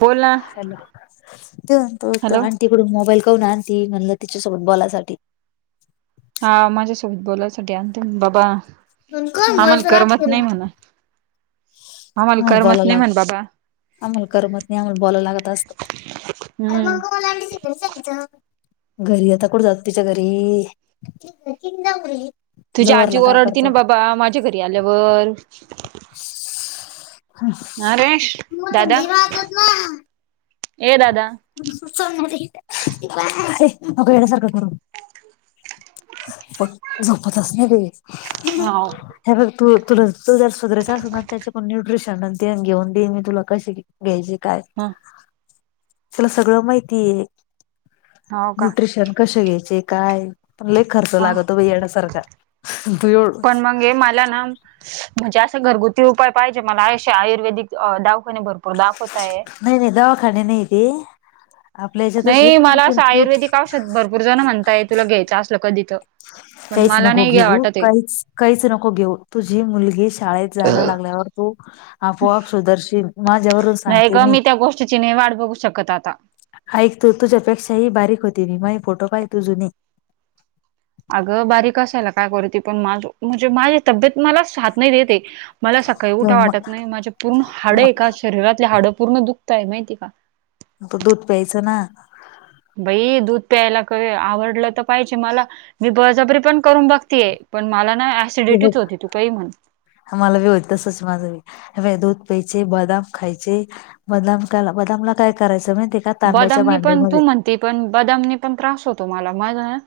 बोल ना hello hello [unintelligible] तिकडून मोबाईल कहून आंती म्हणल तिच्यासोबत बोला साठी, हा माझ्यासोबत बोलायसाठी आणते मी बाबा. आम्हाला करमत नाही म्हणे, आम्हाला करमत नाही म्हणे बाबा, अमाला करमत नायी अमाला बोलाव लागत असत अरे कोण हम्म बोललाय. तस कस घरी आता कुठ जात तिच्या घरी तिन जाऊ बोलली. तुझी आजी ओरडती ना बाबा माझ्या घरी आल्यावर, अरे मला थंडी वाजत नाही. ये दादा, [unintelligible] पण झोपतच नाही बाई, हाव हे बग तू तु जरा सुधारायचा त्याच्या पण वेगळी. जाताण तेन घेउन देन मी तुला कशी घ्यायची काय, हा, सगळ माहितीये हाव का न्यूट्रिशन कशे घ्यायचे काय, पण लय खर्च ह लागतो बई येड्यासारखा बर, पण मंग ये मला ना, म्हणजे अस घरगुती उपाय पाहिजे मला अशे आयुर्वेदिक दावाखाने भरपूर दाखवताये. नाही नाही दवाखाने नाही ते आपल्या याच्यातच पण मग न्यू, बूरज ना म्हणताय तुला घ्यायच असल कदी त काईच नको घेऊ काई काहीच नको घेऊ तुझी मुलगी शाळेत जायला लागल्यावर. हो, आपोआप सुदर्शील माझ्यावरून नाही सांगते ग मी, त्या गोष्टीची नाही वाट बघू शकत आता. ऐक तू तुझ्यापेक्षाही बारीक होती मी, माये फोटो काही तू जुने, अग बारीक असायला काय करू ते पण माझ म्हणजे माझी तब्येत मला च साथ नाही देत आहे. मला सकाळी उठाव वाटत नायी, माझे पूर्ण हाड आहे का शरीरातले हाडं पूर्ण दुखताये माहिती का? आता दूध प्यायचं ना. बई दूध प्यायला क आवडल तर पायीजे मला मी बळ जबरी पण करून बघतीये? पण मला ना हे ॲसिडिटी बघ होती तू काही म्हण, मला वी होत तसच माझ बि, दूध प्यायचे बदाम खायची. बदनामकाला, बदामला काय करायचं माहिती बदामनी पण, तू म्हणती पण बदामनी पण त्रास होतो मला ना मला ना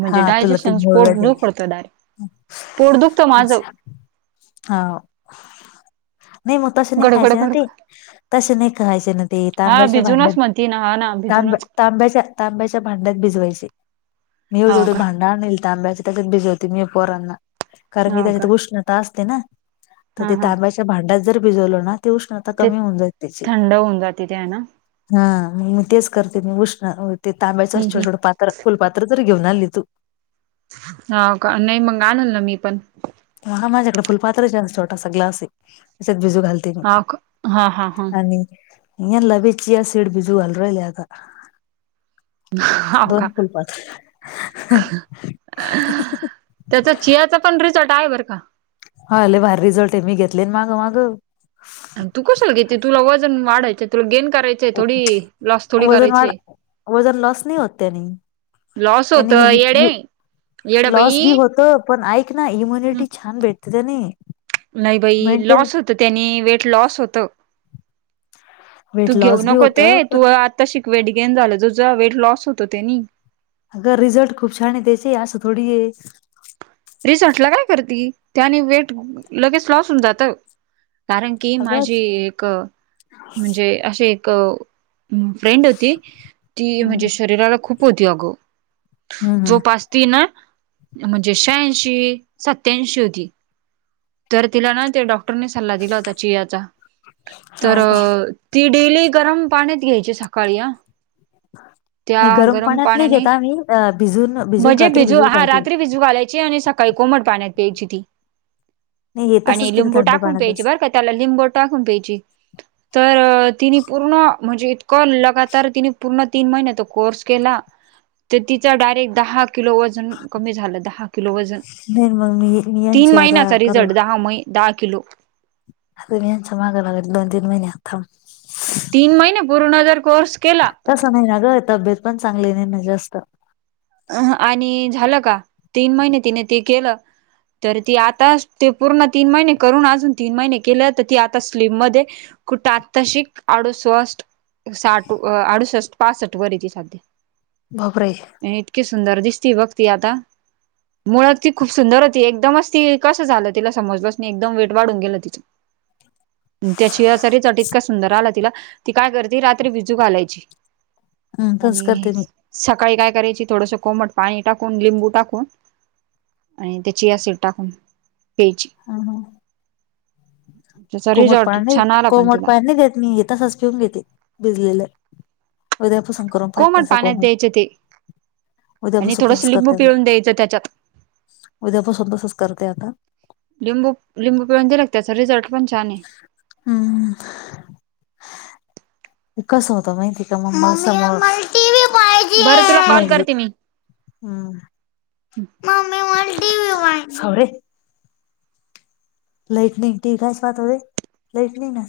म्हणजे हा तुला ते डायजेशन मुळव्या पोट दे. दुखवत डायरेक्ट पोट दुखतं माझं हा नाही तसं नाही गडगड खायचे ना गडगड ते, तसे खायचे ना ते तांब्याच्या भांड्यात ते ना, हा ना तांब्या भिजूनच. तांब्याच्या तांब्याच्या भांड्यात भिजवायचे मी एवढे हो एवढे का भांड आणलं तांब्याचे त्याच्यात भिजवते मी पोरांना कारण की हो त्याच्यात का उष्ण असते ना तर हा ते हा तांब्याच्या भांड्यात जर भिजवलं ना ते उष्णता ते कमी होऊन जाईल त्याची थंड होऊन जाते ते आहे ना हा मी तेच करते मी उष्ण ते तांब्याचं हम्म छोटं छोटं हम्म पात्र फुलपात्र आता तरी घेऊन आली तू हाव का नाही मग आनन ना मी पण हा माझ्याकडे फुलपात्र छोटासा ग्लास आहे त्यात भिजू घालते हो का हा हा हा आणि यांना बी सी एसेड भिजू घालून राहिले आता हाव दोन का फुलपात्र अ त्याच्यात चियाचा पण रिसॉर्ट आहे बरं का हा लय भारी रिझल्ट आहे मी घेतले ना मागं मागं आणि तू कशाला घेते तुला वजन वाढायचं तुला गेन करायचेय थोडी लॉस थोडी वजन वाढ करायचे वजन लॉस नाही होत त्यानी लॉस होत त्यानी येडे येड लॉस बाई बी होतो पण ऐक ना इम्युनिटी छान भेटते त्यानी नाही बाई लॉस होतो त्यानी वेट लॉस होतं तू वेट घेऊ लॉस बी नको ते होतं तू पण आत्ता शिक वेट गेन झालं तुझं वेट लॉस होतं त्यानी अगं रिझल्ट खूप छान आहे त्याचे असं थोडीए रिसॉर्टला काय करती त्यानी वेट लगेच लॉस होऊन जातं कारण की अगं माझी एक म्हणजे अशी एक फ्रेंड होती ती हं, म्हणजे शरीराला खूप होती अगं हं, हं. जोपासती ना म्हणजे अशी श्याऐंशी, सत्याऐंशी होती तर तिला ना डॉक् नी सल्ला दिला होता चियाचा तर हाव का? ती डेली गरम पाण्यात घ्यायची सकाळी आ त्या नाही गरम पाण्यात नाही पाण्याने घेत आम्ही अ भिजून भिजून म्हणजे रात्री भिजू भिजून हा घालते. रात्री भिज तू घालायचे आणि सकाळी कोमट पाण्यात प्यायची ती नाही हे आणि तसंच पिते लिंबू थंड टाकून प्यायची पाण्यातच बरं का त्याला लिंबू टाकून प्यायची तर तिने पूर्ण म्हणजे इतकं लगातार तिने पूर्ण तीन महिने तर कोर्स केला तर तिचा डायरेक्ट दहा किलो वजन कमी झालं दहा किलो वजन नाही मग मी मी तीन यांची आता महिन्याचा करू रिझल्ट दहा मै दहा किलो अ यांच्या मागं लागत दोन तिन महिने आता थांब तीन महिने पूर्ण जर कोर्स केला तसं नाही ना गं तब्येत पण चांगली नाही ना जास्त अ आणि झालं का तीन महिने तिने ते केलं तर ती आता ते पूर्ण तीन महिने करून अजून तीन महिने केले तर ती आता स्लीम मध्ये कुठं आत्ताशिक आडुसष्ट साठ आडुसष्ट पासठ वर येते सध्या बापरे आणि इतकी सुंदर दिसतीय बघ ती आता. मुळात ती खूप सुंदर होती, एकदमच ती कसं झालं तिला समजलच नाही, एकदम वेट वाढून गेलं तिचं. [inaudible] त्या चिया सरीचा ट इतका सुंदर आला तिला, ती काय करती रात्री भिजू घालायची. हम्म तसंच आणि करते मी सकाळी काय कराय ची थोडसं कोमट पाणी टाकून, लिंबू टाकून आणि ते चिया सिड टाकून. प्यायची. हम्म. त्याचा कोमट रिझॉल्ट पाणी नाही छान आला पण कोमट तिला पाणी नाही देत तसच पिऊन घेते भिजलेलं. उद्यापासून करून पाहते तसं पाण्यात कोमट. द्यायचे ते आणि उद्यापासून थोडस तसंच लिंबू करते आता, पिळून द्यायचं त्याच्यात उद्यापासून तसंच करते आता. लिंबू लिंबू पिळून दिला का त्याचा रिझर्ट पण छान. आहे हूं.... ते कस होतं माहितीय का मग मा समोर टीव्ही बरं तुला कॉल करते मी. हुं.. मम्मी मला टीव्ही पाहायचाय, थांबरे. लाईट नाही टि. वी. कायसे पाहता रे लाईट नाही ना.